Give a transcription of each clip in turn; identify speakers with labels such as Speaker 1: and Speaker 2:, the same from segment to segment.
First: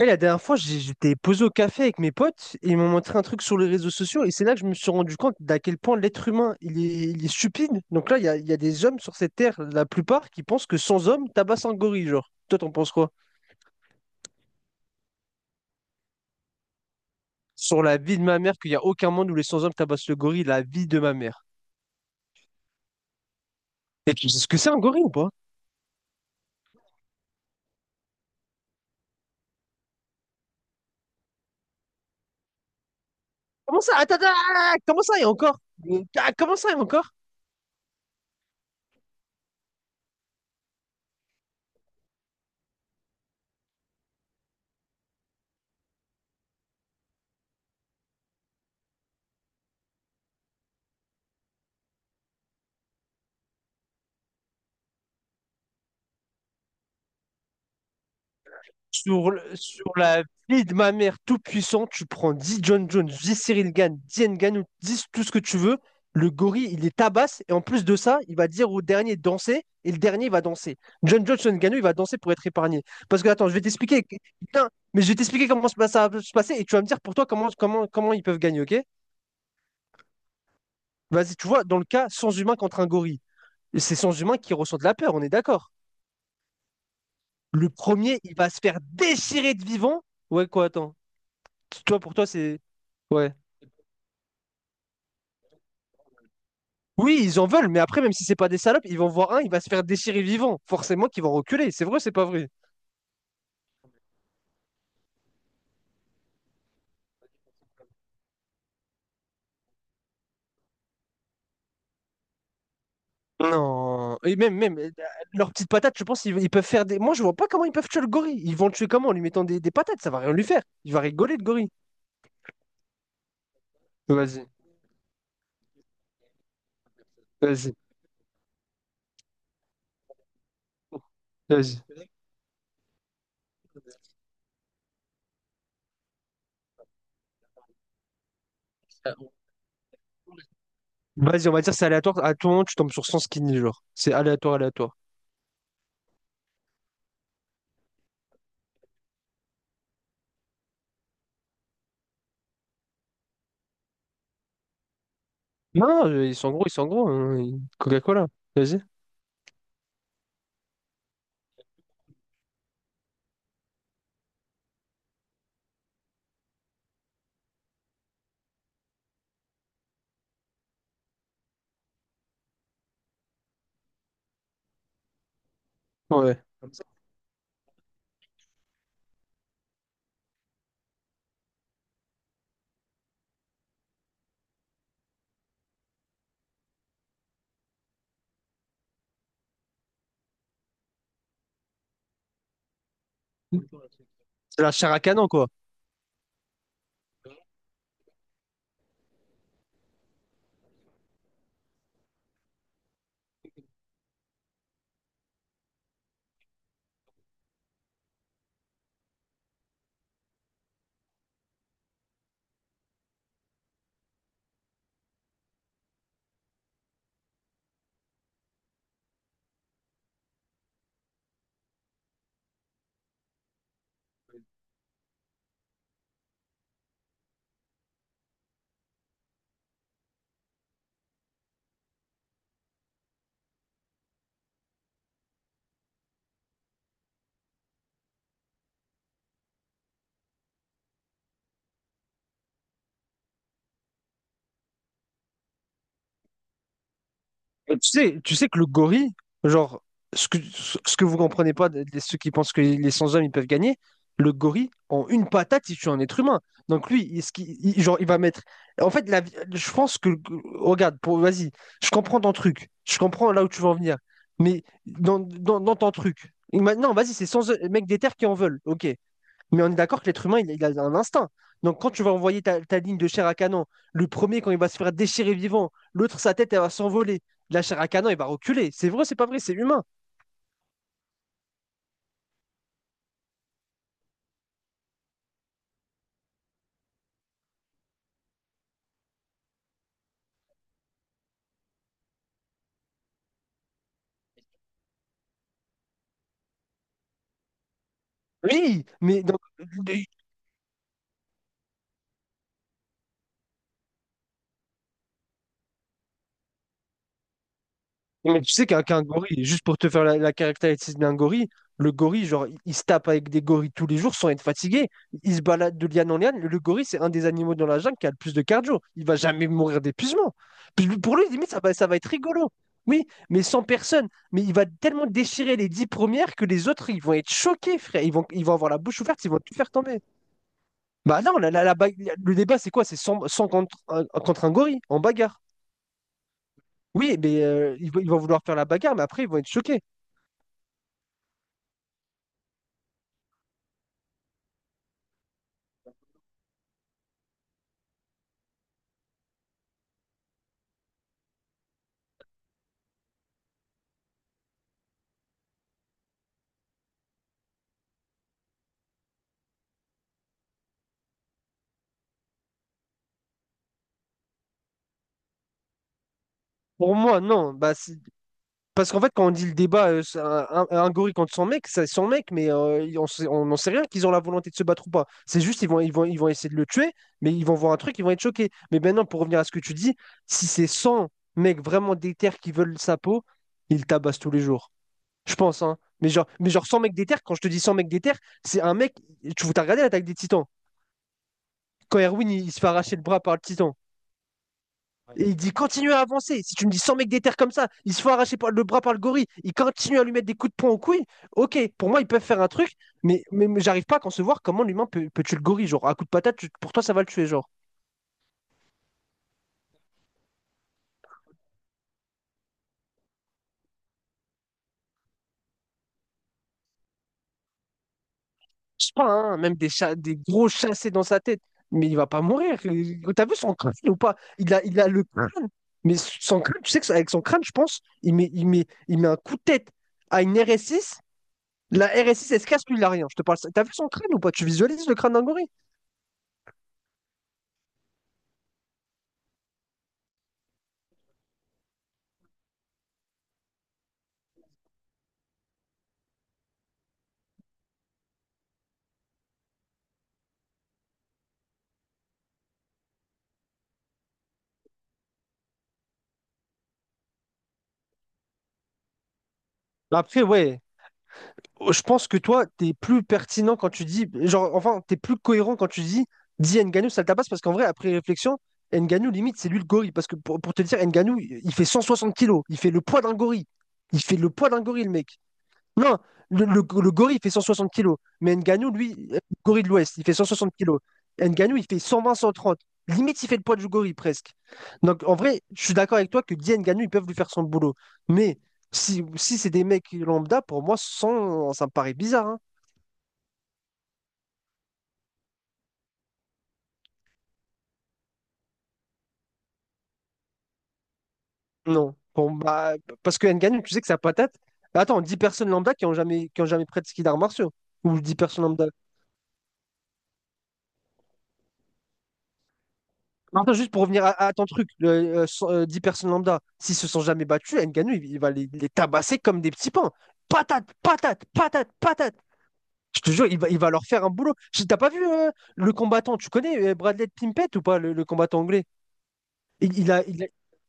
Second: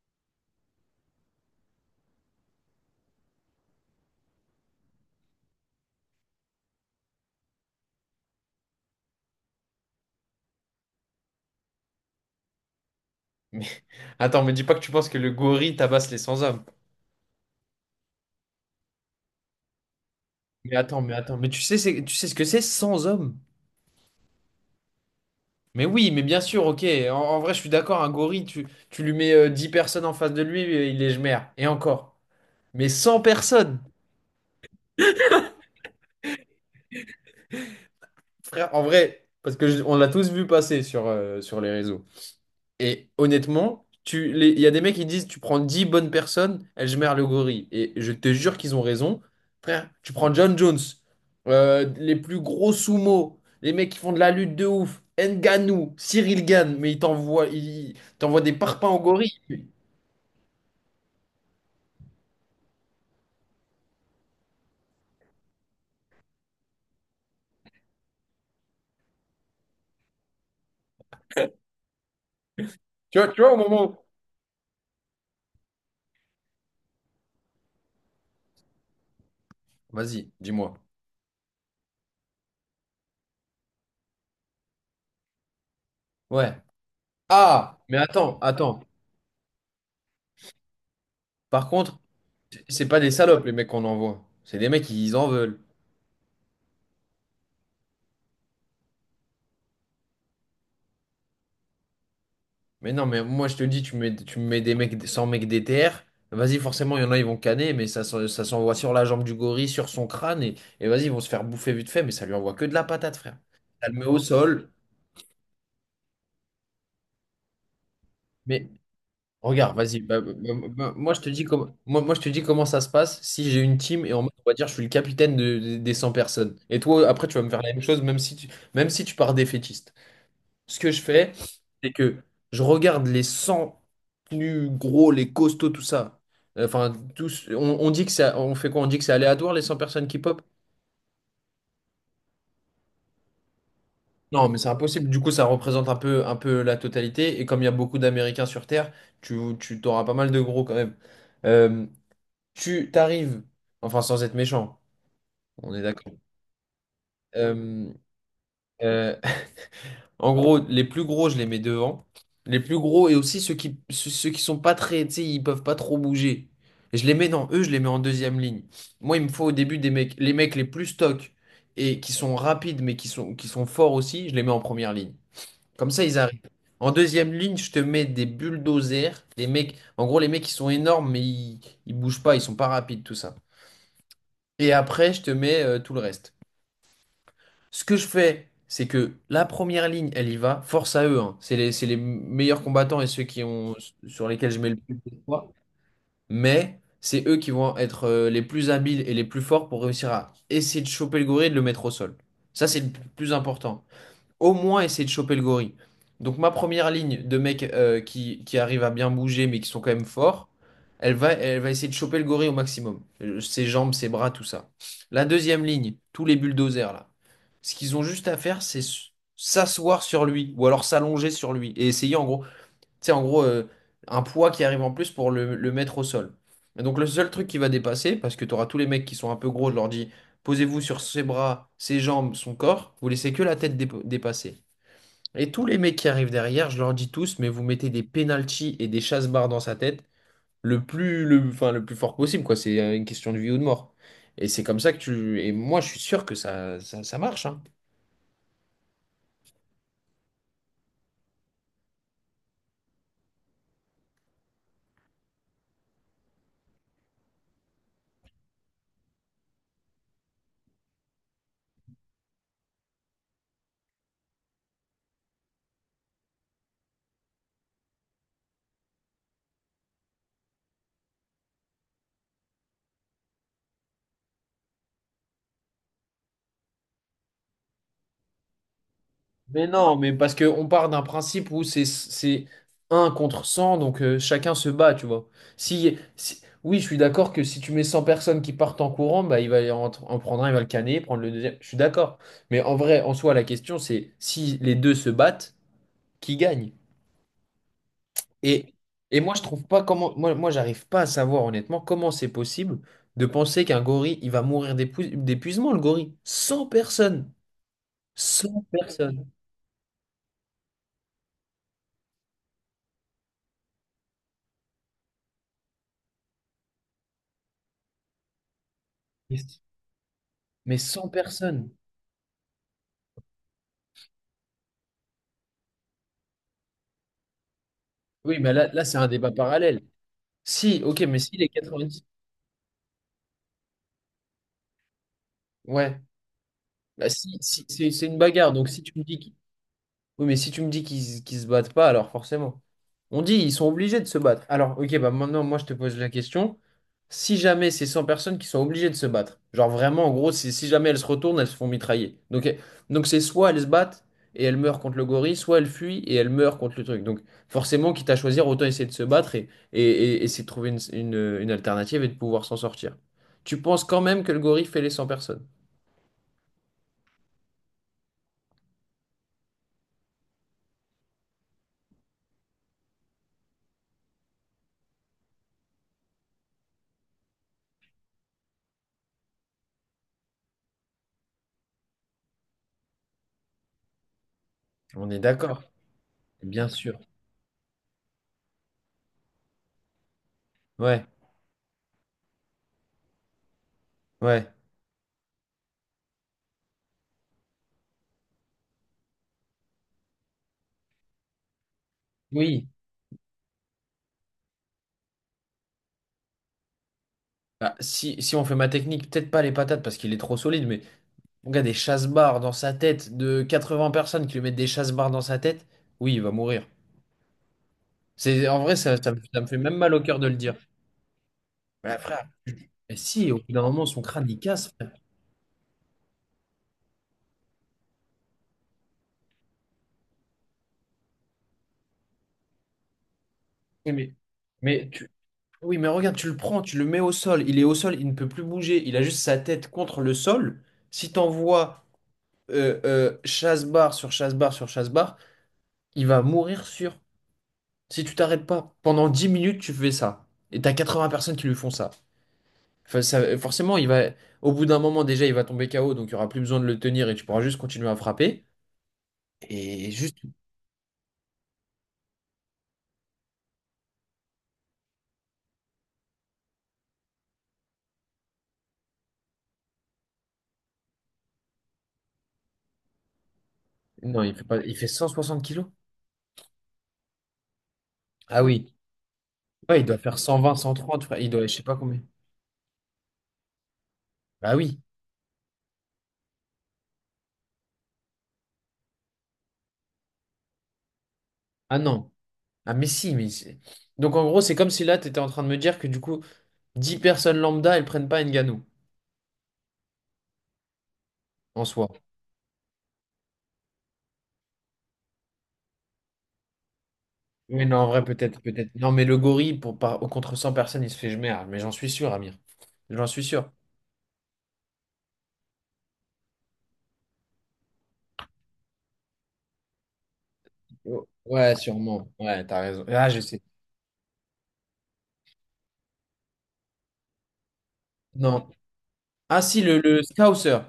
Speaker 1: Et la dernière fois, j'étais posé au café avec mes potes et ils m'ont montré un truc sur les réseaux sociaux et c'est là que je me suis rendu compte d'à quel point l'être humain, il est stupide. Donc là, il y a des hommes sur cette terre, la plupart, qui pensent que sans hommes, tabasse un gorille, genre. Toi, t'en penses quoi?
Speaker 2: Mais attends, me dis pas que tu penses que le gorille tabasse les 100 hommes.
Speaker 1: Sur la vie de ma mère, qu'il n'y a aucun monde où les sans hommes tabassent le gorille, la
Speaker 2: Mais
Speaker 1: vie de
Speaker 2: attends,
Speaker 1: ma
Speaker 2: mais attends,
Speaker 1: mère.
Speaker 2: mais tu sais, tu sais ce que c'est 100 hommes?
Speaker 1: Et tu sais ce que c'est un gorille ou pas?
Speaker 2: Mais oui, mais bien sûr, ok. En vrai, je suis d'accord, un gorille, tu lui mets 10 personnes en face de lui, il est merde. Et encore. Mais 100 personnes,
Speaker 1: Comment ça? Attends, attends, attends, comment ça, il y a encore? Ah, comment ça, il y a encore?
Speaker 2: frère, en vrai, parce que on l'a tous vu passer sur les réseaux. Et honnêtement, il y a des mecs qui disent tu prends 10 bonnes personnes, Ejmer le gorille. Et je te jure qu'ils ont raison. Frère, tu prends John Jones, les plus gros sumo, les mecs qui font de la lutte de ouf, Ngannou, Cyril Gane, mais ils t'envoient des parpaings au
Speaker 1: Sur,
Speaker 2: gorille.
Speaker 1: le-
Speaker 2: Tu
Speaker 1: sur la vie de ma mère tout puissant, tu prends 10 John Jones, 10 Cyril Gann, 10 Ngannou, 10 tout ce que tu veux. Le gorille, il les tabasse. Et en plus de ça, il va dire au dernier de danser. Et le dernier, il va danser. John Jones, John Ngannou, il va danser pour être épargné. Parce
Speaker 2: vois,
Speaker 1: que,
Speaker 2: tu
Speaker 1: attends,
Speaker 2: vois
Speaker 1: je
Speaker 2: au
Speaker 1: vais
Speaker 2: moment où...
Speaker 1: t'expliquer. Putain, mais je vais t'expliquer comment ça va se passer. Et tu vas me dire pour toi comment ils peuvent gagner, ok?
Speaker 2: Vas-y, dis-moi.
Speaker 1: Vas-y, tu vois, dans le cas, sans humain contre un gorille. C'est sans humain qui ressent de la peur, on est d'accord.
Speaker 2: Ouais.
Speaker 1: Le
Speaker 2: Ah, mais
Speaker 1: premier, il
Speaker 2: attends,
Speaker 1: va se faire
Speaker 2: attends.
Speaker 1: déchirer de vivant. Ouais, quoi, attends.
Speaker 2: Par contre,
Speaker 1: Toi, pour toi, c'est...
Speaker 2: c'est pas des
Speaker 1: Ouais.
Speaker 2: salopes les mecs qu'on envoie. C'est des mecs qui en veulent.
Speaker 1: Oui, ils en veulent, mais après, même si c'est pas des salopes, ils vont voir un, il va se faire déchirer vivant. Forcément qu'ils vont reculer. C'est vrai, ou c'est pas vrai.
Speaker 2: Mais non, mais moi je te dis, tu me mets des mecs, 100 mecs DTR, vas-y, forcément, il y en a, ils vont canner, mais ça, ça s'envoie sur la jambe du gorille, sur son crâne, et vas-y, ils vont se faire bouffer vite fait, mais ça lui envoie que de la patate, frère. Ça le met au
Speaker 1: Non. Et même,
Speaker 2: sol,
Speaker 1: même, euh, leurs petites patates, je pense qu'ils ils peuvent faire des. Moi, je vois pas comment ils peuvent tuer le gorille. Ils vont
Speaker 2: mais
Speaker 1: le tuer comment? En lui mettant des
Speaker 2: regarde, vas-y,
Speaker 1: patates, ça va rien lui faire. Il va
Speaker 2: moi, je te
Speaker 1: rigoler,
Speaker 2: dis
Speaker 1: le
Speaker 2: comment,
Speaker 1: gorille.
Speaker 2: moi, moi je te dis comment ça se passe si j'ai une team et on
Speaker 1: Vas-y,
Speaker 2: va dire, je suis le capitaine des 100 personnes. Et toi, après, tu vas me faire la
Speaker 1: vas-y,
Speaker 2: même chose, même si tu pars défaitiste. Ce que je fais, c'est
Speaker 1: vas-y.
Speaker 2: que je regarde les 100 plus gros, les costauds, tout ça. Enfin, tous, on dit que ça, on fait quoi? On dit que c'est aléatoire, les 100 personnes qui pop?
Speaker 1: Vas-y, on va dire c'est aléatoire. À tout moment, tu tombes sur 100 skinny, genre. C'est
Speaker 2: Non,
Speaker 1: aléatoire,
Speaker 2: mais c'est
Speaker 1: aléatoire.
Speaker 2: impossible. Du coup, ça représente un peu la totalité. Et comme il y a beaucoup d'Américains sur Terre, tu t'auras pas mal de gros quand même. Euh, tu t'arrives, enfin, sans être méchant, on est
Speaker 1: Non, non,
Speaker 2: d'accord.
Speaker 1: ils sont gros, ils sont gros, hein.
Speaker 2: Euh,
Speaker 1: Coca-Cola. Vas-y.
Speaker 2: euh, En gros, les plus gros, je les mets devant. Les plus gros et aussi ceux qui sont pas très, tu sais, ils peuvent pas trop bouger. Et je les mets dans eux, je les mets en deuxième ligne. Moi, il me faut au début des mecs les plus stock et qui sont rapides mais qui sont forts aussi, je les mets en première ligne. Comme ça, ils arrivent.
Speaker 1: Ouais.
Speaker 2: En deuxième ligne, je te mets des bulldozers, les mecs, en gros, les mecs qui sont énormes mais ils bougent pas, ils sont pas rapides, tout ça. Et après, je te mets tout le reste. Ce que je fais, c'est que la première ligne, elle y va. Force à eux, hein. C'est les meilleurs combattants et ceux qui ont, sur lesquels je
Speaker 1: C'est
Speaker 2: mets
Speaker 1: la
Speaker 2: le
Speaker 1: chair
Speaker 2: plus
Speaker 1: à canon,
Speaker 2: d'espoir.
Speaker 1: quoi.
Speaker 2: Mais c'est eux qui vont être les plus habiles et les plus forts pour réussir à essayer de choper le gorille et de le mettre au sol. Ça, c'est le plus important au moins essayer de choper le gorille. Donc ma première ligne de mecs qui arrivent à bien bouger mais qui sont quand même forts, elle va essayer de choper le gorille au maximum. Ses jambes, ses bras, tout ça. La deuxième ligne, tous les bulldozers là. Ce qu'ils ont juste à faire, c'est s'asseoir sur lui ou alors s'allonger sur lui et essayer en gros, tu sais, en gros, un poids qui arrive en plus pour le mettre au sol. Et donc le seul truc qui va dépasser, parce que tu auras tous les mecs qui sont un peu gros, je leur dis, posez-vous sur ses bras, ses jambes, son corps, vous laissez que la tête dépasser. Et tous les mecs qui arrivent derrière, je leur dis tous, mais vous mettez des penalties et des chasse-barres dans sa tête le plus fort possible, quoi. C'est une question de vie ou de mort. Et c'est comme ça que tu. Et moi, je suis sûr que ça marche, hein.
Speaker 1: Et tu sais que le gorille, genre, ce que vous comprenez pas, de ceux qui pensent que les sans-hommes, ils peuvent gagner, le gorille, en une patate, il tue un être humain. Donc lui, genre, il va mettre... En fait, je pense que... Regarde, pour, vas-y, je comprends ton truc. Je comprends là où tu veux en venir. Mais dans ton truc... Maintenant, vas-y, c'est sans... Mec des terres qui en veulent. Ok. Mais on est d'accord que l'être humain, il a un instinct. Donc quand tu vas envoyer ta ligne de chair à canon, le premier, quand il va se faire déchirer vivant, l'autre, sa tête, elle va s'envoler. La chair à canon, elle va reculer. C'est vrai, c'est pas vrai, c'est
Speaker 2: Mais
Speaker 1: humain.
Speaker 2: non, mais parce qu'on part d'un principe où c'est 1 contre 100, donc chacun se bat, tu vois. Oui, je suis d'accord que si tu mets 100 personnes qui partent en courant, bah, il va en prendre un, il va le canner, prendre le deuxième. Je suis d'accord. Mais en vrai, en soi, la question, c'est si les deux se battent, qui gagne? Et,
Speaker 1: Oui,
Speaker 2: et
Speaker 1: mais
Speaker 2: moi,
Speaker 1: donc,
Speaker 2: je trouve pas comment. Moi, j'arrive pas à savoir, honnêtement, comment c'est possible de penser qu'un gorille, il va mourir d'épuisement, le gorille. 100 personnes.
Speaker 1: mais tu
Speaker 2: 100
Speaker 1: sais qu'un
Speaker 2: personnes.
Speaker 1: gorille, juste pour te faire la caractéristique d'un gorille, le gorille, genre, il se tape avec des gorilles tous les jours sans être fatigué. Il se balade de liane en liane. Le gorille, c'est un des animaux dans la jungle qui a le plus de cardio. Il va jamais
Speaker 2: Mais
Speaker 1: mourir d'épuisement.
Speaker 2: mais 100
Speaker 1: Pour lui, limite, ça
Speaker 2: personnes.
Speaker 1: va, ça va être rigolo. Oui, mais sans personne. Mais il va tellement déchirer les 10 premières que les autres, ils vont être choqués, frère. Ils vont,
Speaker 2: Oui,
Speaker 1: ils
Speaker 2: mais
Speaker 1: vont
Speaker 2: là,
Speaker 1: avoir la
Speaker 2: là c'est
Speaker 1: bouche
Speaker 2: un
Speaker 1: ouverte,
Speaker 2: débat
Speaker 1: ils vont tout faire
Speaker 2: parallèle.
Speaker 1: tomber.
Speaker 2: Si, ok, mais
Speaker 1: Bah
Speaker 2: si
Speaker 1: non,
Speaker 2: les 10...
Speaker 1: le débat, c'est quoi? C'est 100, contre un gorille, en bagarre.
Speaker 2: Ouais. Bah,
Speaker 1: Oui,
Speaker 2: si,
Speaker 1: mais ils
Speaker 2: c'est
Speaker 1: vont
Speaker 2: c'est
Speaker 1: ils
Speaker 2: une
Speaker 1: vont vouloir
Speaker 2: bagarre.
Speaker 1: faire la
Speaker 2: Donc, si
Speaker 1: bagarre,
Speaker 2: tu
Speaker 1: mais
Speaker 2: me dis
Speaker 1: après, ils vont être choqués.
Speaker 2: Oui, mais si tu me dis qu'ils se battent pas, alors forcément. On dit ils sont obligés de se battre. Alors, ok, bah maintenant, moi, je te pose la question. Si jamais c'est 100 personnes qui sont obligées de se battre, genre vraiment, en gros, si jamais elles se retournent, elles se font mitrailler. Donc c'est soit elles se battent et elles meurent contre le gorille, soit elles fuient et elles meurent contre le truc. Donc, forcément, quitte à choisir, autant essayer de se battre et, et essayer de trouver une alternative et de pouvoir s'en sortir. Tu penses quand même que le gorille fait les 100 personnes?
Speaker 1: Pour moi, non. Parce qu'en fait, quand on dit le débat, c'est un gorille contre son mec, c'est son mec, mais on n'en sait rien qu'ils ont la volonté de se battre ou pas. C'est juste, ils vont essayer de le tuer, mais ils vont voir un truc, ils vont être choqués. Mais maintenant, pour revenir à ce que tu dis, si c'est 100 mecs vraiment déter qui veulent sa peau, ils tabassent tous les jours.
Speaker 2: On est
Speaker 1: Je
Speaker 2: d'accord,
Speaker 1: pense, hein. Mais genre
Speaker 2: bien
Speaker 1: 100 mecs
Speaker 2: sûr.
Speaker 1: déter, quand je te dis 100 mecs déter, c'est un mec. Tu as regardé l'attaque des Titans.
Speaker 2: Ouais,
Speaker 1: Quand Erwin, il se fait arracher le bras par le Titan.
Speaker 2: ouais.
Speaker 1: Et il dit continue à avancer. Si tu me dis 100 mecs des terres comme ça, ils se font arracher le bras par le gorille, ils continuent à lui mettre des coups de poing aux couilles. Ok, pour moi, ils peuvent faire un
Speaker 2: Oui.
Speaker 1: truc, mais j'arrive pas à concevoir comment l'humain peut, peut tuer le gorille. Genre, à coup de patate, tu- pour toi, ça va le tuer. Genre,
Speaker 2: Ah, si, si on fait ma technique, peut-être pas les patates parce qu'il est trop solide, mais on a des chasse-barres dans sa tête de 80 personnes qui lui mettent des chasse-barres dans sa tête, oui, il va mourir. C'est, en vrai,
Speaker 1: je sais
Speaker 2: ça,
Speaker 1: pas,
Speaker 2: ça, me
Speaker 1: hein,
Speaker 2: ça me
Speaker 1: même
Speaker 2: fait
Speaker 1: des,
Speaker 2: même mal au
Speaker 1: des
Speaker 2: cœur de le
Speaker 1: gros
Speaker 2: dire.
Speaker 1: chassés dans sa tête, mais il
Speaker 2: Mais
Speaker 1: va pas
Speaker 2: frère,
Speaker 1: mourir.
Speaker 2: mais
Speaker 1: T'as
Speaker 2: si,
Speaker 1: vu
Speaker 2: au bout
Speaker 1: son
Speaker 2: d'un
Speaker 1: crâne
Speaker 2: moment,
Speaker 1: ou
Speaker 2: son
Speaker 1: pas?
Speaker 2: crâne, il
Speaker 1: Il a,
Speaker 2: casse,
Speaker 1: il a
Speaker 2: frère.
Speaker 1: le crâne, mais son crâne, tu sais que avec son crâne, je pense, il met un coup de tête à une RS6. La RS6, elle se casse, lui, il a rien. Je te parle. Ça. T'as vu son
Speaker 2: Oui,
Speaker 1: crâne ou pas? Tu visualises
Speaker 2: mais
Speaker 1: le
Speaker 2: tu-
Speaker 1: crâne d'un gorille?
Speaker 2: oui, mais regarde, tu le prends, tu le mets au sol. Il est au sol, il ne peut plus bouger. Il a juste sa tête contre le sol. Si t'envoies chasse-barre sur chasse-barre sur chasse-barre, il va mourir sûr. Si tu t'arrêtes pas, pendant 10 minutes, tu fais ça. Et t'as 80 personnes qui lui font ça. Enfin, forcément, il va, au bout d'un moment, déjà, il va tomber KO, donc il n'y aura plus besoin de le tenir et tu pourras juste continuer à frapper. Et
Speaker 1: La
Speaker 2: juste.
Speaker 1: pub, oui. Je pense que toi, t'es plus pertinent quand tu dis, genre, enfin, t'es plus cohérent quand tu dis, dis Ngannou, ça le tabasse, parce qu'en vrai, après réflexion, Ngannou, limite, c'est lui le gorille. Parce que pour te dire, Ngannou, il fait 160 kilos, il fait le poids d'un gorille. Il fait
Speaker 2: Non,
Speaker 1: le
Speaker 2: il fait
Speaker 1: poids
Speaker 2: pas,
Speaker 1: d'un
Speaker 2: il
Speaker 1: gorille,
Speaker 2: fait
Speaker 1: le
Speaker 2: cent
Speaker 1: mec.
Speaker 2: soixante kilos.
Speaker 1: Non, le, le, le gorille, il fait 160 kilos. Mais
Speaker 2: Ah
Speaker 1: Ngannou,
Speaker 2: oui.
Speaker 1: lui, gorille de
Speaker 2: Ouais, il
Speaker 1: l'Ouest,
Speaker 2: doit
Speaker 1: il fait
Speaker 2: faire
Speaker 1: 160
Speaker 2: 120,
Speaker 1: kilos.
Speaker 2: 130, frère. Il doit, je
Speaker 1: Ngannou,
Speaker 2: sais
Speaker 1: il
Speaker 2: pas
Speaker 1: fait
Speaker 2: combien.
Speaker 1: 120-130. Limite, il fait le poids du gorille, presque.
Speaker 2: Ah oui.
Speaker 1: Donc, en vrai, je suis d'accord avec toi que Guy Ngannou, ils peuvent lui faire son boulot. Mais si, si c'est des mecs lambda, pour moi, sans, ça me
Speaker 2: Ah
Speaker 1: paraît
Speaker 2: non.
Speaker 1: bizarre, hein.
Speaker 2: Ah mais si, mais Donc en gros, c'est comme si là, tu étais en train de me dire que du coup, 10 personnes lambda, elles prennent pas Ngannou, en soi.
Speaker 1: Non. Bon, bah, parce que Ngannou, tu sais que sa patate... Attends, 10 personnes lambda qui ont jamais pratiqué d'arts martiaux.
Speaker 2: Oui, non, en
Speaker 1: Ou
Speaker 2: vrai,
Speaker 1: 10
Speaker 2: peut-être,
Speaker 1: personnes lambda.
Speaker 2: peut-être. Non, mais le gorille, pour, par, au contre 100 personnes, il se fait jemer, ah. Mais j'en suis sûr, Amir. J'en suis
Speaker 1: Non,
Speaker 2: sûr.
Speaker 1: attends, juste pour revenir à ton truc, 10 personnes lambda, s'ils se sont jamais battus, Ngannou, il va les tabasser comme des petits pains. Patate,
Speaker 2: Oh,
Speaker 1: patate,
Speaker 2: ouais,
Speaker 1: patate,
Speaker 2: sûrement.
Speaker 1: patate.
Speaker 2: Ouais, t'as raison.
Speaker 1: Je
Speaker 2: Ah,
Speaker 1: te
Speaker 2: je
Speaker 1: jure, il
Speaker 2: sais.
Speaker 1: va, il va leur faire un boulot. T'as pas vu le combattant, tu connais Bradley Pimpett ou pas, le combattant
Speaker 2: Non.
Speaker 1: anglais?
Speaker 2: Ah, si,
Speaker 1: Il,
Speaker 2: le,
Speaker 1: il
Speaker 2: le
Speaker 1: a, il a-
Speaker 2: Scouser.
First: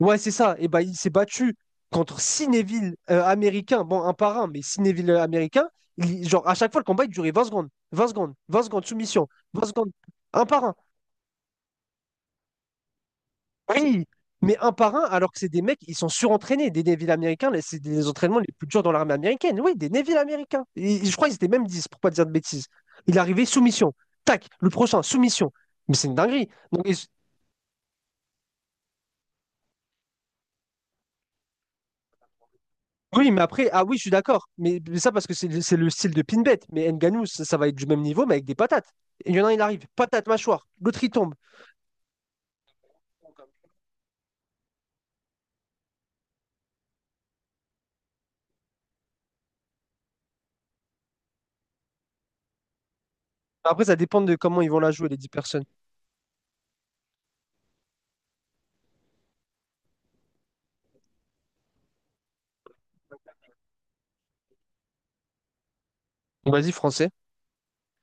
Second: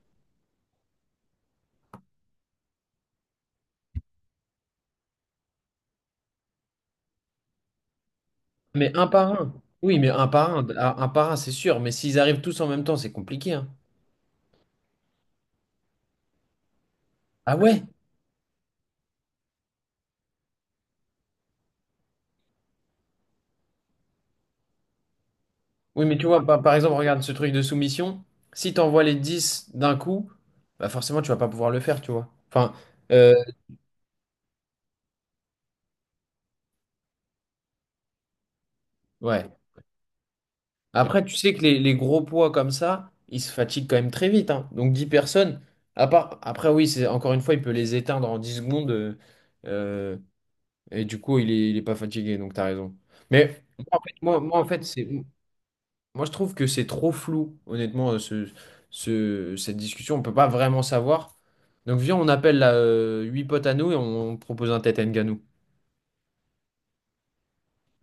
Speaker 1: Ouais, c'est ça. Et ben, il s'est battu contre six Neville américains, bon, un par un, mais six Neville américains. Genre, à chaque fois, le combat, il durait 20 secondes, 20 secondes, 20 secondes,
Speaker 2: Mais un par
Speaker 1: soumission,
Speaker 2: un.
Speaker 1: 20 secondes,
Speaker 2: Oui, mais un
Speaker 1: un
Speaker 2: par
Speaker 1: par
Speaker 2: un.
Speaker 1: un,
Speaker 2: Ah, un par un, c'est sûr. Mais s'ils arrivent tous en même temps, c'est compliqué, hein.
Speaker 1: oui, mais un par un, alors que c'est des mecs, ils sont surentraînés. Des Navy américains,
Speaker 2: Ah
Speaker 1: là, c'est
Speaker 2: ouais?
Speaker 1: des entraînements les plus durs dans l'armée américaine. Oui, des Navy américains. Je crois qu'ils étaient même 10, pour pas dire de bêtises. Il est arrivé soumission. Tac, le prochain, soumission. Mais
Speaker 2: Oui,
Speaker 1: c'est une
Speaker 2: mais tu vois,
Speaker 1: dinguerie.
Speaker 2: par
Speaker 1: Donc,
Speaker 2: exemple, regarde ce truc de soumission. Si t'envoies les 10 d'un coup, bah forcément, tu vas pas pouvoir le faire, tu vois. Enfin,
Speaker 1: oui,
Speaker 2: euh,
Speaker 1: mais après, ah oui, je suis d'accord. Parce que c'est le style de Pinbet. Mais Ngannou, ça va être du même niveau, mais avec des patates. Et il y en
Speaker 2: ouais.
Speaker 1: a un, il arrive, patate, mâchoire. L'autre, il
Speaker 2: Après,
Speaker 1: tombe.
Speaker 2: tu sais que les gros poids comme ça, ils se fatiguent quand même très vite, hein. Donc 10 personnes, à part, après oui, c'est encore une fois, il peut les éteindre en 10 secondes. Euh, et du coup, il est pas fatigué, donc t'as raison. Mais
Speaker 1: Après,
Speaker 2: moi,
Speaker 1: ça
Speaker 2: en fait,
Speaker 1: dépend de comment ils vont la jouer, les 10 personnes.
Speaker 2: moi, je trouve que c'est trop flou, honnêtement, cette discussion. On peut pas vraiment savoir. Donc viens, on appelle là, 8 potes à nous et on propose un tête à
Speaker 1: Donc, vas-y, français.